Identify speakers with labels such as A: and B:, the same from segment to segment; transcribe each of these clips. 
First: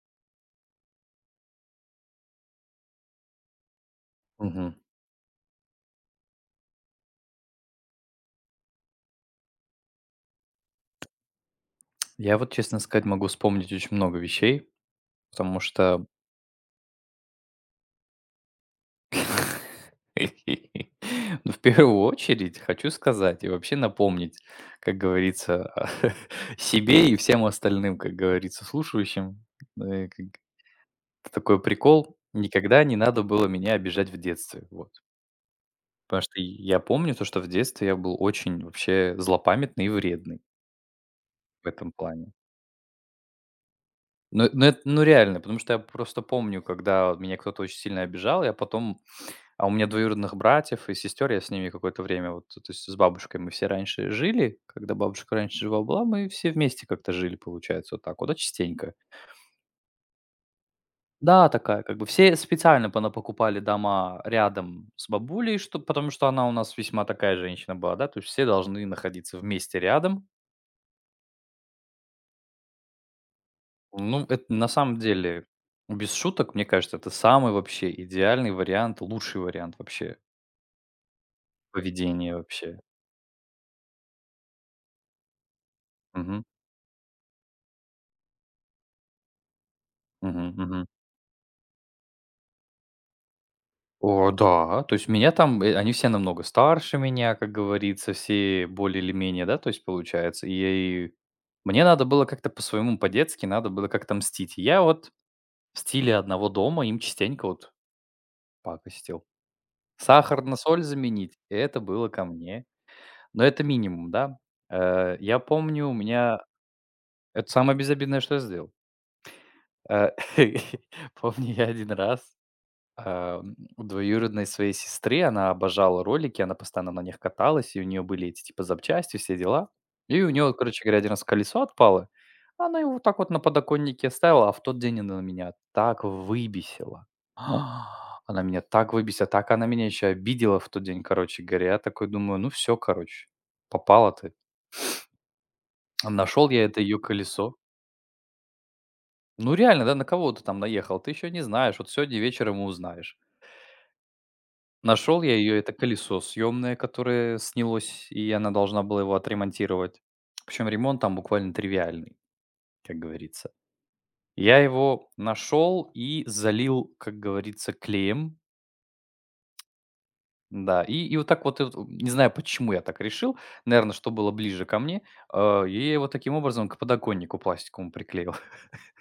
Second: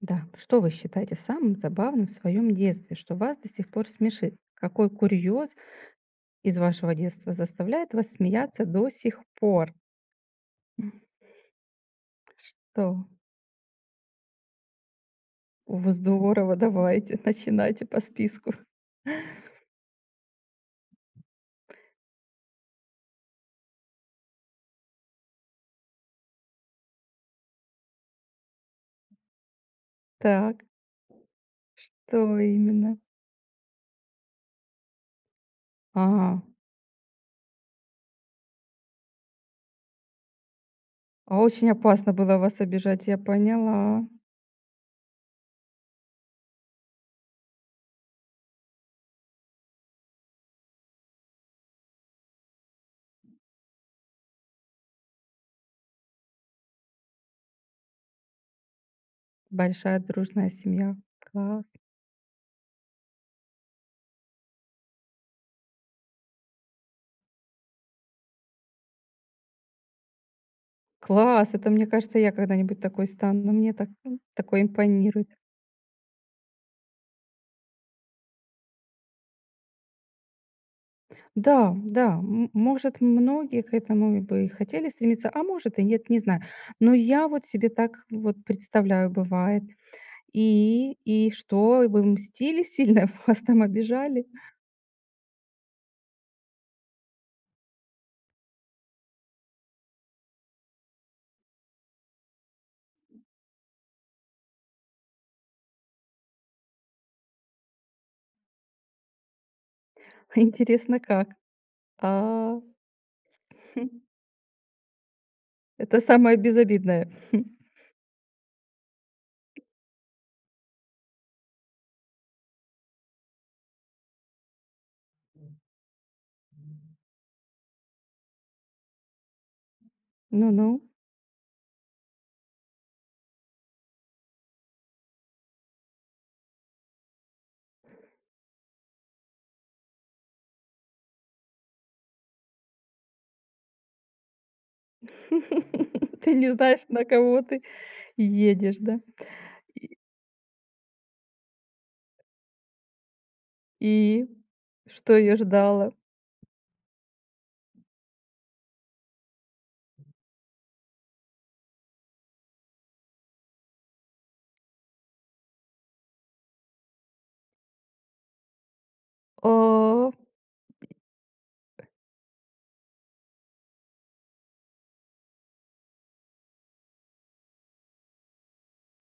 A: Да, что вы считаете самым забавным в своем детстве, что вас до сих пор смешит?
B: Мгм.
A: Какой курьез из вашего детства заставляет вас смеяться до сих пор? М,
B: Я, вот, честно сказать,
A: Что?
B: могу вспомнить очень много вещей, потому
A: О,
B: что…
A: здорово, давайте, начинайте по списку.
B: Ну, в первую очередь хочу сказать и вообще напомнить, как говорится, себе и всем остальным, как говорится, слушающим. Э, как
A: Так,
B: Такой прикол.
A: что
B: Никогда не
A: именно?
B: надо было меня обижать в детстве. Вот. Потому что
A: А,
B: я помню то, что в детстве я был очень вообще злопамятный и вредный
A: а
B: в
A: очень
B: этом
A: опасно
B: плане.
A: было вас обижать, я поняла.
B: Ну это, ну реально, потому что я просто помню, когда вот меня кто-то очень сильно обижал, я потом… а у меня двоюродных братьев и сестер, я с ними какое-то время вот, то есть с бабушкой мы все раньше жили, когда бабушка раньше жива была, мы все вместе как-то жили, получается, вот так вот, да, частенько.
A: Большая дружная семья.
B: Да,
A: Класс.
B: такая как бы, все специально пона покупали дома рядом с бабулей, что потому что она у нас весьма такая женщина была, да, то есть все должны находиться вместе рядом.
A: Класс, это мне кажется, я когда-нибудь такой стану. Мне так,
B: Ну, это
A: такое
B: на самом
A: импонирует.
B: деле, без шуток, мне кажется, это самый вообще идеальный вариант, лучший вариант вообще
A: Да, да,
B: поведения вообще.
A: может, многие к этому бы и хотели стремиться, а может и нет, не
B: Мгм.
A: знаю. Но я вот себе так вот представляю, бывает.
B: Мгм. Мгм.
A: И что, вы мстили сильно? Вас там обижали?
B: О, да, то есть меня там, они все намного старше меня, как говорится, все более или менее, да, то есть получается. И мне надо было как-то по-своему, по-детски, надо было как-то мстить. Я вот в стиле одного дома им частенько вот пакостил. Сахар на соль
A: Интересно, как?
B: заменить, это было ко
A: А,
B: мне. Но это минимум, да. Я помню, у
A: это самое
B: меня…
A: безобидное.
B: Это самое безобидное, что я сделал. Э, помню, я один раз, у двоюродной своей сестры, она обожала ролики, она постоянно на них каталась, и у нее были эти, типа, запчасти, все дела. И у нее,
A: Ну-ну.
B: короче говоря, один раз колесо отпало, она его вот так вот на подоконнике оставила, а в тот день она меня так выбесила. Она меня так выбесила, так она меня еще обидела в тот день, короче говоря. Я такой думаю: "Ну все, короче, попала ты".
A: Ты
B: Нашел
A: не
B: я это
A: знаешь,
B: ее
A: на кого
B: колесо…
A: ты едешь, да?
B: Ну реально, да, на кого ты там наехал? Ты еще не знаешь. Вот сегодня вечером и узнаешь.
A: И что
B: Нашел я
A: её
B: ее, это
A: ждало?
B: колесо съемное, которое снялось, и она должна была его отремонтировать. Причем ремонт там буквально тривиальный, как говорится. Я его нашел и залил, как говорится, клеем.
A: А.
B: Да, и вот так вот, это, не знаю, почему я так решил, наверное, что было ближе ко мне, и я его таким образом к подоконнику пластиковому приклеил.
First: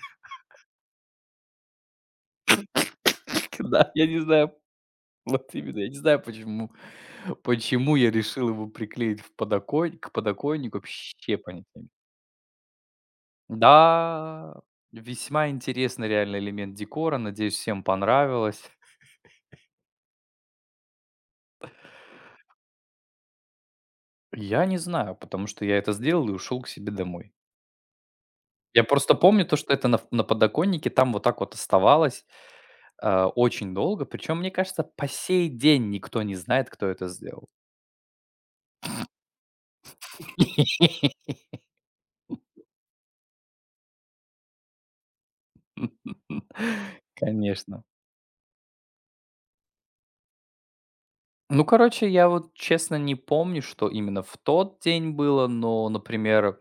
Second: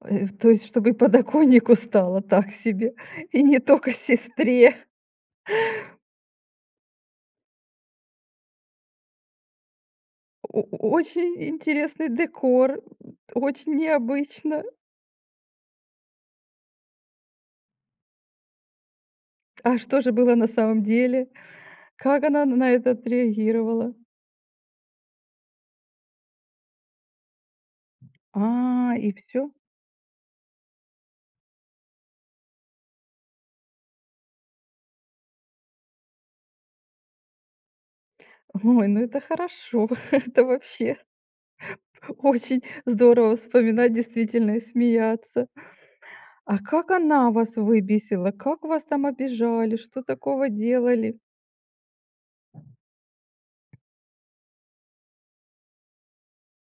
A: То есть, чтобы и подоконнику стало так себе, и не
B: Да,
A: только
B: я не знаю…
A: сестре.
B: Вот именно. Я не знаю, почему я решил его приклеить в подоконни к
A: О
B: подоконнику, вообще
A: очень
B: понятия не имею.
A: интересный декор, очень
B: Да,
A: необычно.
B: весьма интересный реальный элемент декора. Надеюсь, всем понравилось.
A: А что же было на самом деле? Как она на это отреагировала?
B: Я не знаю, потому что я это сделал и ушел к себе домой.
A: А,
B: Я
A: и
B: просто помню
A: все.
B: то, что это на подоконнике там вот так вот оставалось, а, очень долго. Причем, мне кажется, по сей день никто не знает, кто это сделал.
A: Ой, ну это хорошо. Это вообще очень здорово вспоминать действительно и смеяться. А как она вас
B: Конечно.
A: выбесила? Как вас там обижали? Что такого делали?
B: Ну, короче, я вот честно не помню, что именно в тот день было, но, например,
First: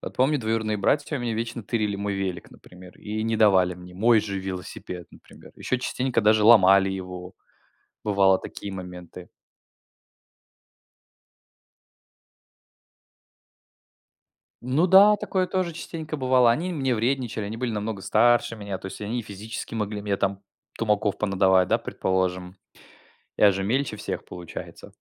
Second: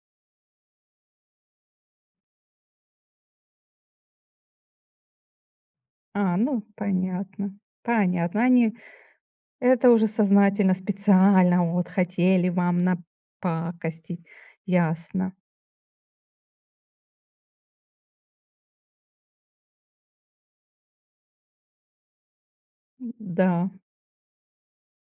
B: вот помню, двоюродные братья у меня вечно тырили мой велик, например, и не давали мне мой же велосипед, например. Еще частенько
A: А,
B: даже
A: ну
B: ломали его,
A: понятно,
B: бывало
A: понятно.
B: такие
A: Они
B: моменты.
A: это уже сознательно, специально вот хотели вам напакостить.
B: Ну да,
A: Ясно.
B: такое тоже частенько бывало. Они мне вредничали, они были намного старше меня, то есть они и физически могли мне там тумаков понадавать, да, предположим. Я же
A: Да.
B: мельче всех, получается.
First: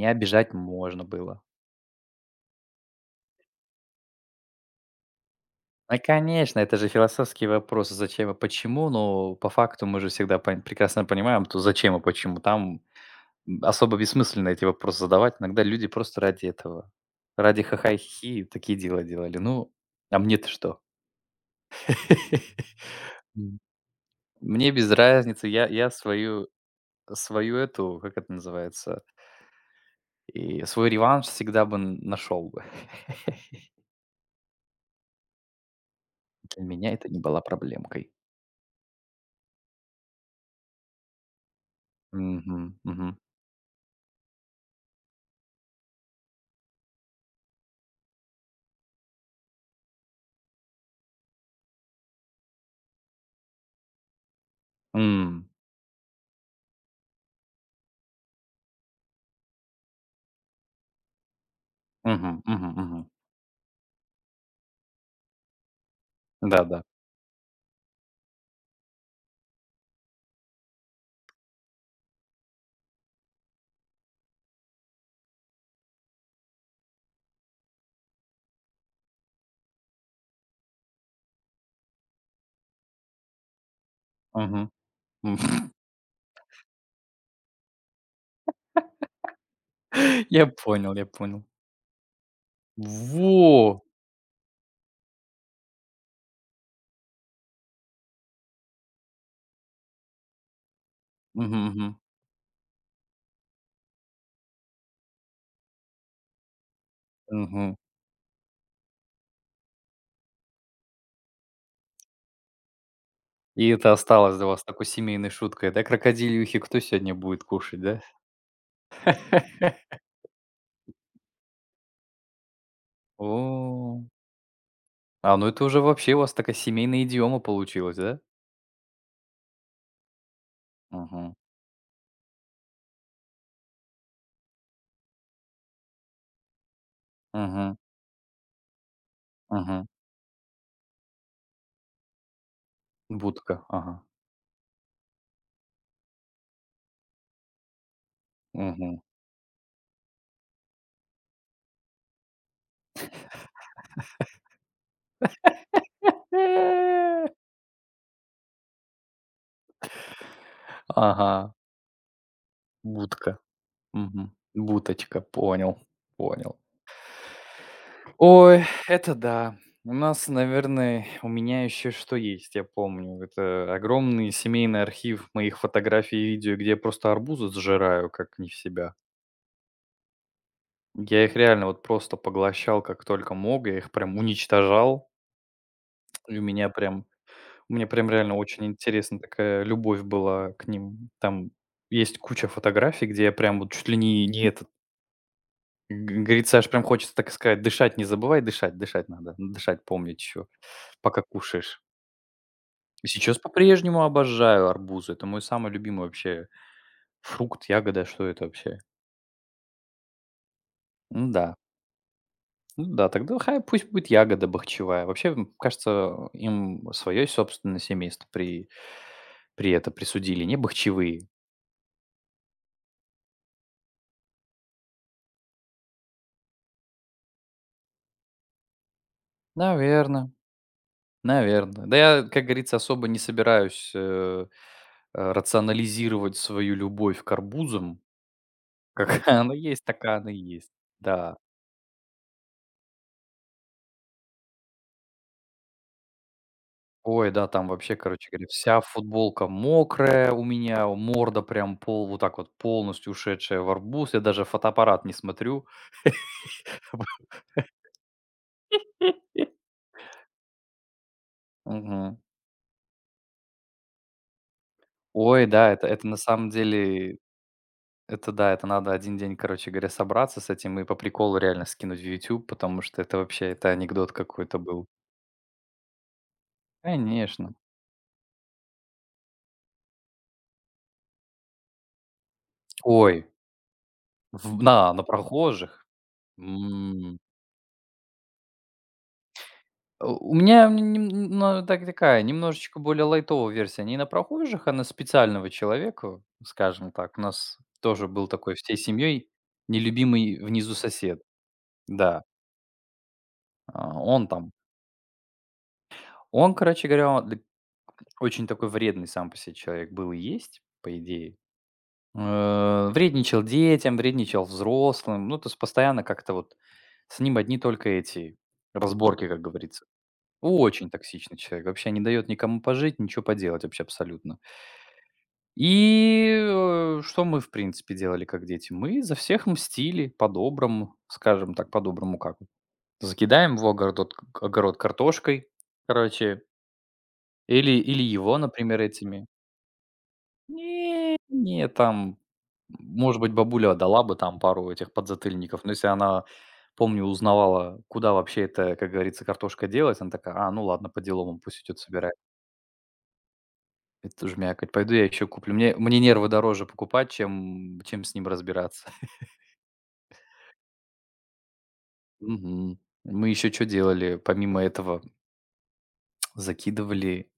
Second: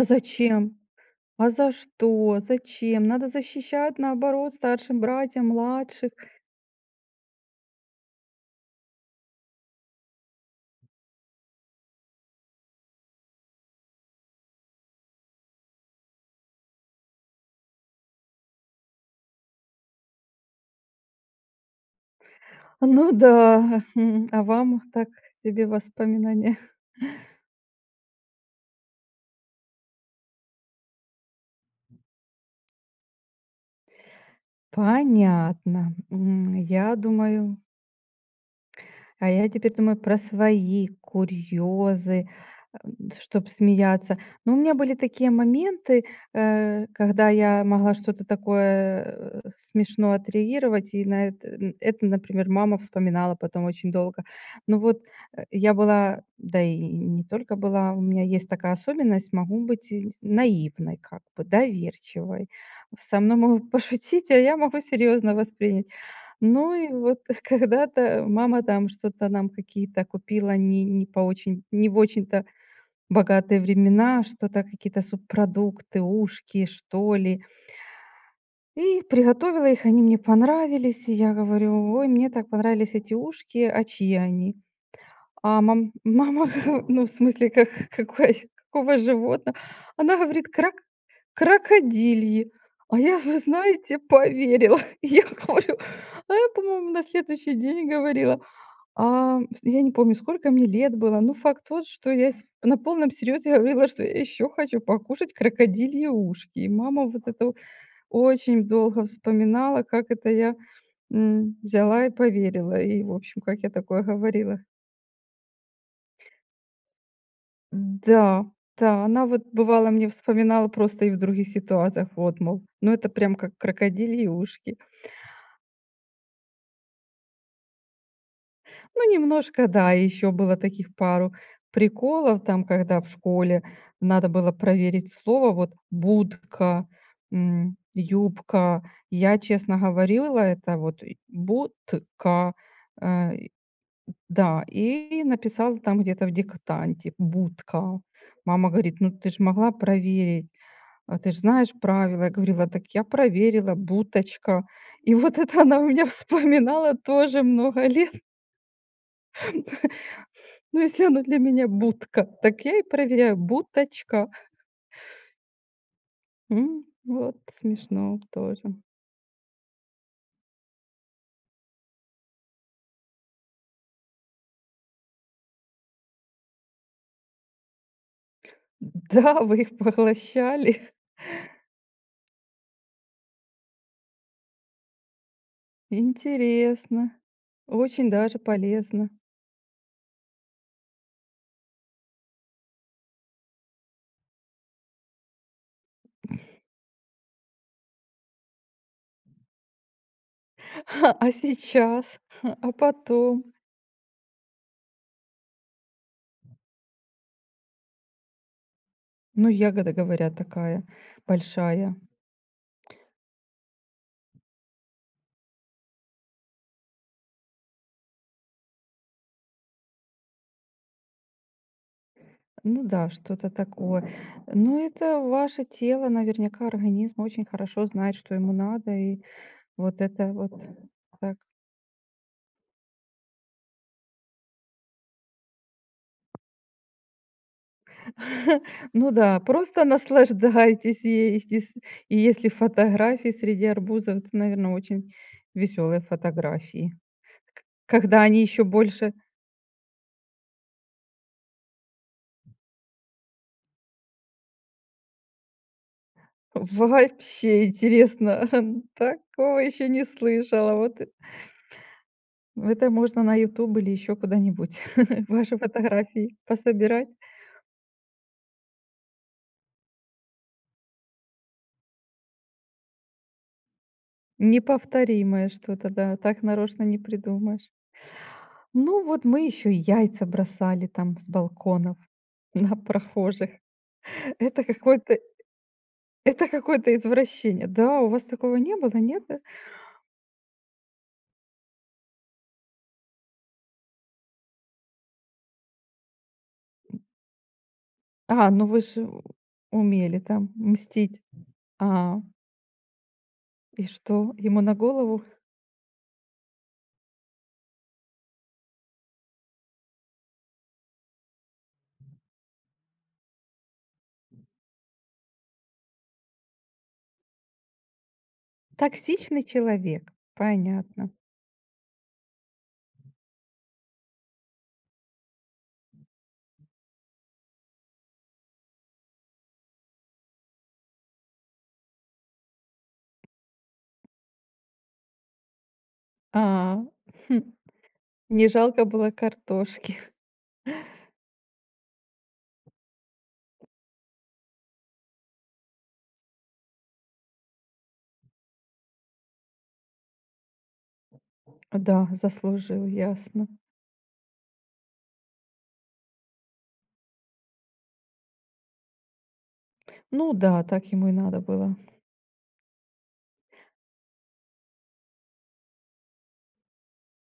A: А
B: обижать
A: зачем?
B: можно было.
A: А за что? Зачем? Надо защищать, наоборот, старшим братьям,
B: Ну,
A: младших.
B: конечно, это же философский вопрос: зачем и почему. Но по факту мы же всегда пон прекрасно понимаем, то зачем и почему. Там, особо бессмысленно эти вопросы задавать. Иногда люди просто ради этого, ради хахайхи такие дела делали. Ну, а мне-то что?
A: Ну
B: М,
A: да, а
B: мне
A: вам
B: без
A: так
B: разницы. Я
A: себе
B: я свою…
A: воспоминания.
B: свою эту, как это называется, и свой реванш всегда бы нашел бы.
A: Понятно.
B: Для меня
A: Я
B: это не была
A: думаю,
B: проблемкой.
A: а я теперь думаю про свои курьезы,
B: Мгм, мгм.
A: чтобы смеяться. Но у меня были такие моменты, когда я могла что-то такое, смешно отреагировать, и на это н это, например, мама вспоминала потом очень долго. Ну вот,
B: М.
A: я была, да и не только была, у меня есть такая особенность, могу быть и наивной как бы,
B: Мгм,
A: доверчивой.
B: мгм, мгм.
A: Со мной могут пошутить, а я могу серьезно воспринять. Ну
B: Да-да.
A: и вот когда-то мама там что-то нам какие-то купила не в очень-то богатые времена, что-то какие-то субпродукты, ушки, что ли. И приготовила их, они мне понравились. И я говорю: "Ой, мне так понравились эти ушки, а чьи они?"
B: Мгм. М.
A: А мама, ну, в смысле, как какой какого животного? Она
B: Я
A: говорит: "Крак
B: понял, я понял.
A: крокодильи". А я, вы
B: Во!
A: знаете, поверила. Я говорю, а я, по-моему, на следующий день говорила, а, с я не помню, сколько мне лет было. Ну
B: Мгм,
A: факт тот,
B: мгм,
A: что я с на полном серьезе говорила, что я еще хочу покушать крокодильи ушки. И мама вот это вот
B: мгм.
A: очень долго вспоминала, как это я, взяла и поверила, и, в общем, как
B: И
A: я
B: это
A: такое
B: осталось для
A: говорила.
B: вас такой семейной шуткой, да? Крокодильюхи кто сегодня будет кушать, да?
A: Да, да, она вот бывало мне вспоминала просто и в других ситуациях, вот, мол, ну это прям как
B: О,
A: крокодильи ушки.
B: ну это уже вообще у вас такая семейная идиома получилась, да?
A: Ну немножко, да, и еще было таких
B: Мгм,
A: пару приколов там, когда в школе надо было проверить слово, вот будка,
B: мгм,
A: юбка. Я честно
B: мгм.
A: говорила это вот и будка, э,
B: Будка, ага,
A: да, и написала там где-то в диктанте будка. Мама говорит,
B: мгм.
A: ну ты же могла проверить. А ты ж знаешь правила. Я говорила: "Так я проверила, буточка". И вот это она у меня вспоминала тоже много лет. Ну, если она для
B: Ага,
A: меня будка, так я и проверяю:
B: будка,
A: буточка.
B: мгм. Буточка, понял, понял.
A: Вот смешно тоже.
B: Ой, это да. У нас, наверное, у меня еще что есть, я помню. Это огромный семейный архив моих фотографий и видео, где я просто арбузы сжираю, как не в себя.
A: Да, вы их поглощали.
B: Я их реально вот просто поглощал, как только мог. Я их прям уничтожал. И
A: Интересно.
B: у меня прям
A: Очень
B: реально
A: даже
B: очень
A: полезно.
B: интересная такая любовь была к ним. Там есть куча фотографий, где я прям вот чуть ли не, не этот, говорится, аж прям хочется так и сказать, дышать не забывай, дышать, дышать надо, дышать помнить еще, пока
A: А
B: кушаешь.
A: сейчас? А
B: Сейчас
A: потом?
B: по-прежнему обожаю арбузы. Это мой самый любимый вообще фрукт, ягода. Что это вообще?
A: Ну, ягода, говорят, такая
B: Ну да.
A: большая.
B: Ну да, тогда хай пусть будет ягода бахчевая. Вообще, кажется, им свое собственное семейство при, при это присудили, не бахчевые.
A: Ну да, что-то такое. Но это ваше тело, наверняка организм очень хорошо знает, что ему надо, и вот это
B: Наверное,
A: вот так.
B: наверное. Да я, как говорится, особо не собираюсь рационализировать свою любовь к арбузам.
A: Ну
B: Какая
A: да,
B: она есть,
A: просто
B: такая она и есть.
A: наслаждайтесь
B: Да.
A: ей. И если фотографии среди арбузов, это, наверное, очень веселые фотографии.
B: Ой, да,
A: К-
B: там вообще,
A: Когда
B: короче
A: они
B: говоря,
A: еще
B: вся
A: больше...
B: футболка мокрая у меня, морда прям пол вот так вот полностью ушедшая в арбуз. Я даже фотоаппарат не смотрю.
A: Вообще интересно, такого еще не слышала. Вот
B: Мгм.
A: это можно на YouTube или еще куда-нибудь
B: Ой,
A: ваши
B: да, это на
A: фотографии
B: самом
A: пособирать.
B: деле, это да, это надо один день, короче говоря, собраться с этим и по приколу реально скинуть в YouTube, потому что это вообще, это анекдот какой-то был.
A: Неповторимое что-то, да, так нарочно не
B: Конечно.
A: придумаешь. Ну вот мы еще яйца бросали там с балконов на
B: Ой,
A: прохожих.
B: в
A: Это
B: на
A: какое-то
B: прохожих?
A: это какое-то
B: М.
A: извращение. Да, у вас такого не было, нет? да?
B: У меня нем нем но так такая, немножечко более лайтовая версия не на прохожих, а на специального человека, скажем так. У нас тоже был
A: А,
B: такой
A: ну
B: всей
A: вы же
B: семьей
A: умели
B: нелюбимый
A: там
B: внизу сосед.
A: мстить. А,
B: Да,
A: и
B: он
A: что?
B: там
A: Ему на голову?
B: короче говоря, он д очень такой вредный сам по себе человек был и есть, по идее. Вредничал детям, вредничал взрослым. Ну, то есть постоянно как-то вот с ним одни только эти разборки, как
A: Токсичный
B: говорится.
A: человек.
B: Очень
A: Понятно.
B: токсичный человек, вообще не дает никому пожить, ничего поделать вообще абсолютно. И, что мы, в принципе, делали как дети? Мы за всех мстили по-доброму, скажем так, по-доброму как… Закидаем его огород, огород картошкой, короче,
A: А, хм,
B: или, или его,
A: не
B: например,
A: жалко было
B: этими…
A: картошки.
B: Не, не, там, может быть, бабуля дала бы там пару этих подзатыльников, но если она, помню, узнавала, куда вообще это, как говорится, картошка делась, она такая, а, ну ладно, по делам, пусть идет
A: Да,
B: собирает.
A: заслужил, ясно.
B: Это тоже мякоть. Пойду я еще куплю. Мне нервы дороже покупать, чем с ним разбираться.
A: Ну да, так ему и надо было.
B: Мгм. Мы еще что делали помимо этого? Закидывали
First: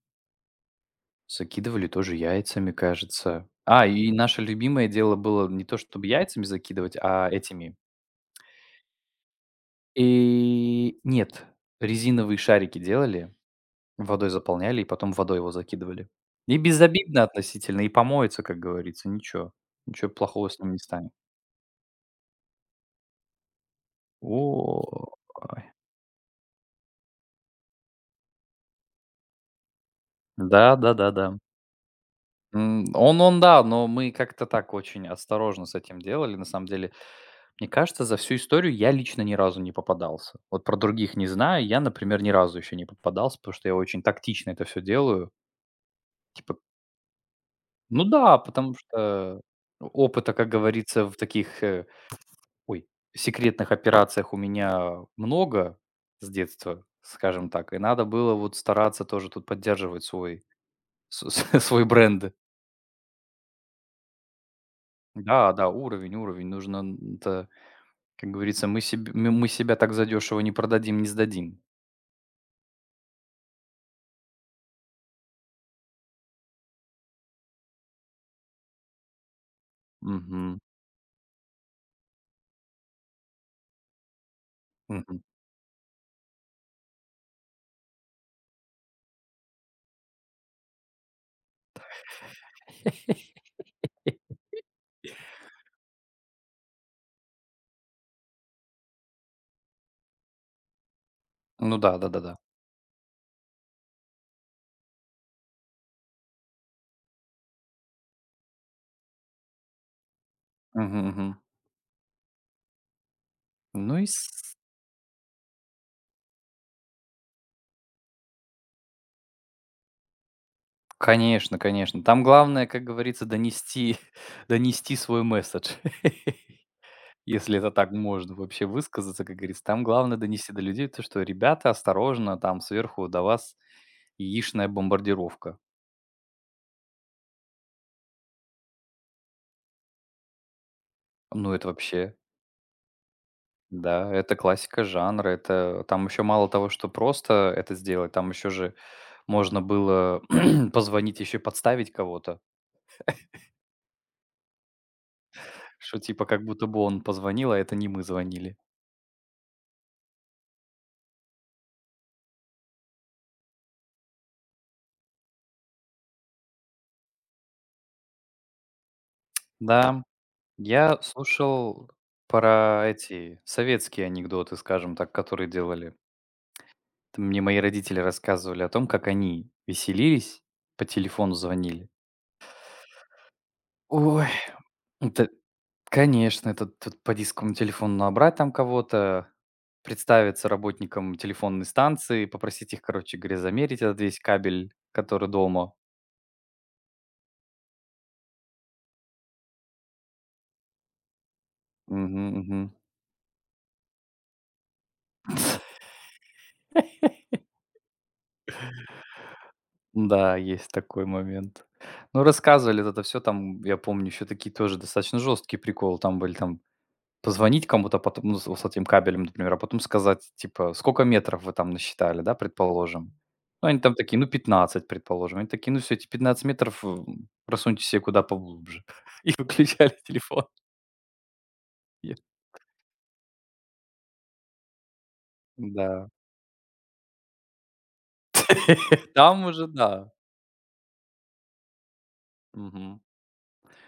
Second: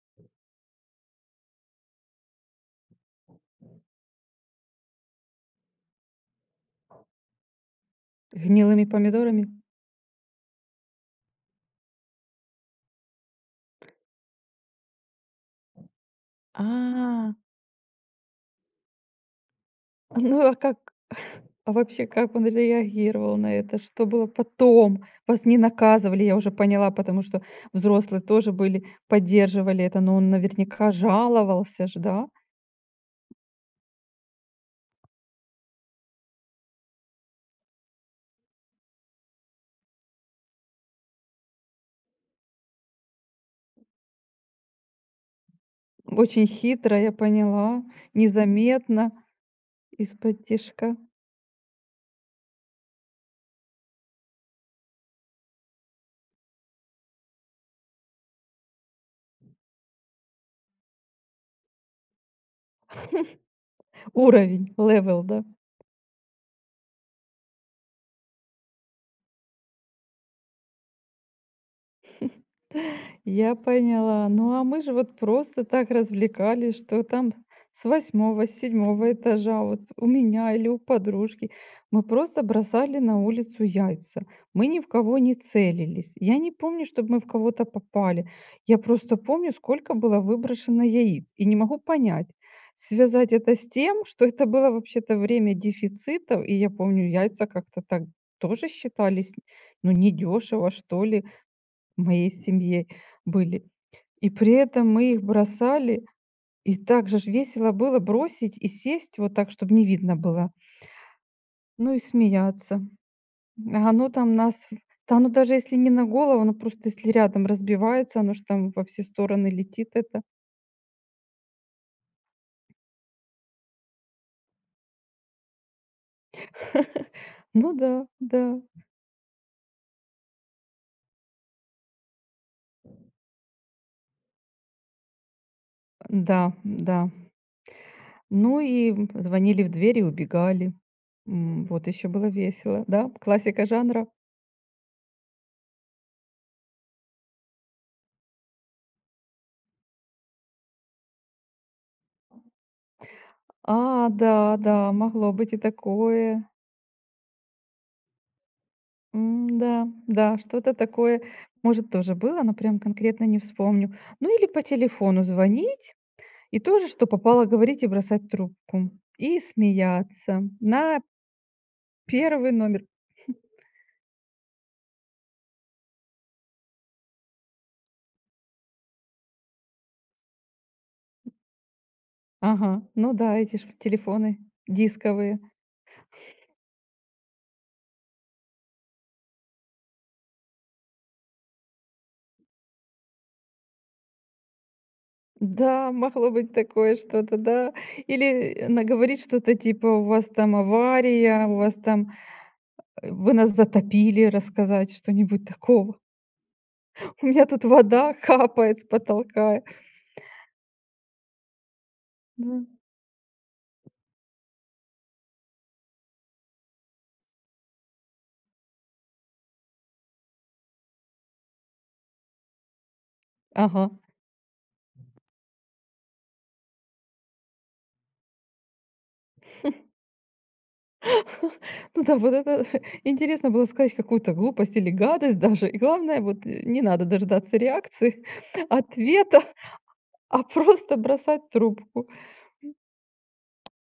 B: закидывали тоже яйцами, кажется. А, и наше любимое дело было не то чтобы яйцами закидывать, а этими…
A: Гнилыми помидорами
B: И нет, резиновые шарики делали, водой заполняли и потом водой его закидывали. И безобидно
A: А.
B: относительно, и помоется, как говорится, ничего. Ничего
A: Ну,
B: плохого
A: а
B: с ним не
A: как,
B: станет.
A: а вообще, как он реагировал на это? Что было
B: О.
A: потом? Вас не наказывали, я уже поняла, потому что взрослые тоже были, поддерживали это, но он наверняка
B: Да-да-да-да.
A: жаловался ж, да?
B: М, да, но мы как-то так очень осторожно с этим делали. На самом деле, мне кажется, за всю историю я лично ни разу не попадался. Вот про других не знаю. Я, например, ни разу еще не попадался, потому что я очень тактично это все делаю.
A: Очень
B: Типа,
A: хитро, я поняла,
B: ну да, потому
A: незаметно,
B: что опыта, как
A: исподтишка.
B: говорится, в таких, ой, секретных операциях у меня много с детства, скажем так. И надо было вот стараться тоже тут поддерживать свой с- свой бренд.
A: Уровень, левел, да?
B: Да, да, уровень, уровень. Нужно это… Как говорится, мы себе мы себя так задешево не продадим, не сдадим.
A: Я поняла. Ну, а мы же вот просто так развлекались, что там с восьмого, с седьмого этажа, вот у меня
B: Мгм,
A: или у подружки, мы просто бросали на улицу яйца. Мы ни в кого
B: мгм.
A: не целились. Я не помню, чтобы мы в кого-то попали. Я просто помню, сколько было выброшено яиц. И не могу понять, связать это с тем, что это было вообще-то время дефицитов, и я помню, яйца как-то так тоже считались, ну, недешево, что ли
B: Ну да,
A: моей
B: да-да-да.
A: семье были. И при этом мы их бросали, и так же ж весело было бросить и сесть вот так, чтобы не видно было.
B: Мгм, мгм.
A: Ну и смеяться. А
B: Ну и
A: оно
B: с…
A: там нас в да оно даже если не на голову, оно просто если рядом разбивается, оно ж там во все стороны летит это.
B: Конечно, конечно. Там главное, как говорится, донести донести свой месседж. Если это
A: Ну
B: так
A: да,
B: можно
A: да,
B: вообще высказаться, как говорится. Там главное донести до людей то, что: "Ребята, осторожно, там сверху до вас яичная бомбардировка".
A: да, да. Ну и, звонили в дверь и убегали.
B: Ну, это
A: Вот еще
B: вообще…
A: было весело, да, классика жанра.
B: Да, это классика жанра. Это там еще мало того, что просто это сделать, там еще же можно было позвонить, еще и подставить кого-то,
A: А, да, да, могло быть и
B: что типа как
A: такое.
B: будто бы он позвонил, а это не мы звонили.
A: Да, да, что-то такое, может, тоже было, но прям конкретно не вспомню. Ну или по телефону звонить и тоже, что попало, говорить и бросать трубку. И
B: Да,
A: смеяться на
B: я слушал
A: первый
B: про
A: номер.
B: эти советские анекдоты, скажем так, которые делали. Это… Мне мои родители рассказывали о том, как они веселились, по телефону звонили.
A: Ага, ну да, эти ж
B: Ой,
A: телефоны
B: это
A: дисковые.
B: конечно, это тут по дисковому телефону набрать там кого-то, представиться работникам телефонной станции, попросить их, короче говоря, замерить этот весь кабель, который дома.
A: Да, могло быть такое что-то, да. Или наговорить что-то типа: "У вас там авария, у вас там,
B: Мгм, мгм.
A: вы нас затопили", рассказать что-нибудь такого. "У меня тут вода капает с потолка".
B: Да, есть такой момент. Ну,
A: Да.
B: рассказывали вот это все там, я помню, еще такие тоже достаточно жесткие приколы там были. Там… Позвонить кому-то потом, ну, с вот с этим кабелем, например, а потом сказать, типа: "Сколько метров вы там насчитали?" Да, предположим. Ну, они
A: Ага.
B: там такие: "Ну, 15, предположим". Они такие: "Ну, все эти 15 метров, просуньте себе куда поглубже". И выключали телефон.
A: Ну
B: Е
A: да, вот это интересно было сказать какую-то глупость или гадость даже. И
B: Да.
A: главное, вот не надо дождаться реакции, ответа,
B: Там уже да.
A: а просто бросать трубку.
B: Мгм.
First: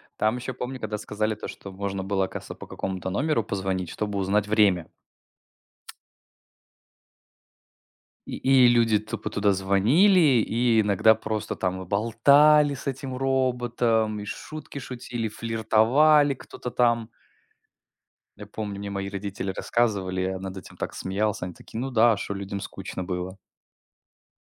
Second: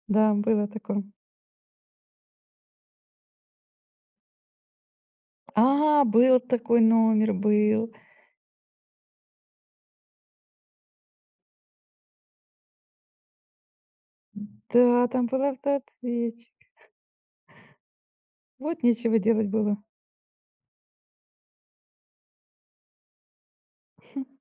A: Да,
B: Там еще
A: было
B: помню, когда
A: такое.
B: сказали то, что можно было, оказывается, по какому-то номеру позвонить, чтобы узнать время.
A: А, был такой номер, был.
B: И люди тупо туда звонили, и иногда просто там болтали с этим роботом, и шутки
A: Да, там
B: шутили,
A: был
B: флиртовали
A: автоответчик.
B: кто-то там. Я помню,
A: Вот
B: мне мои
A: нечего делать
B: родители
A: было.
B: рассказывали, я над этим так смеялся. Они такие: "Ну да, что людям скучно было?"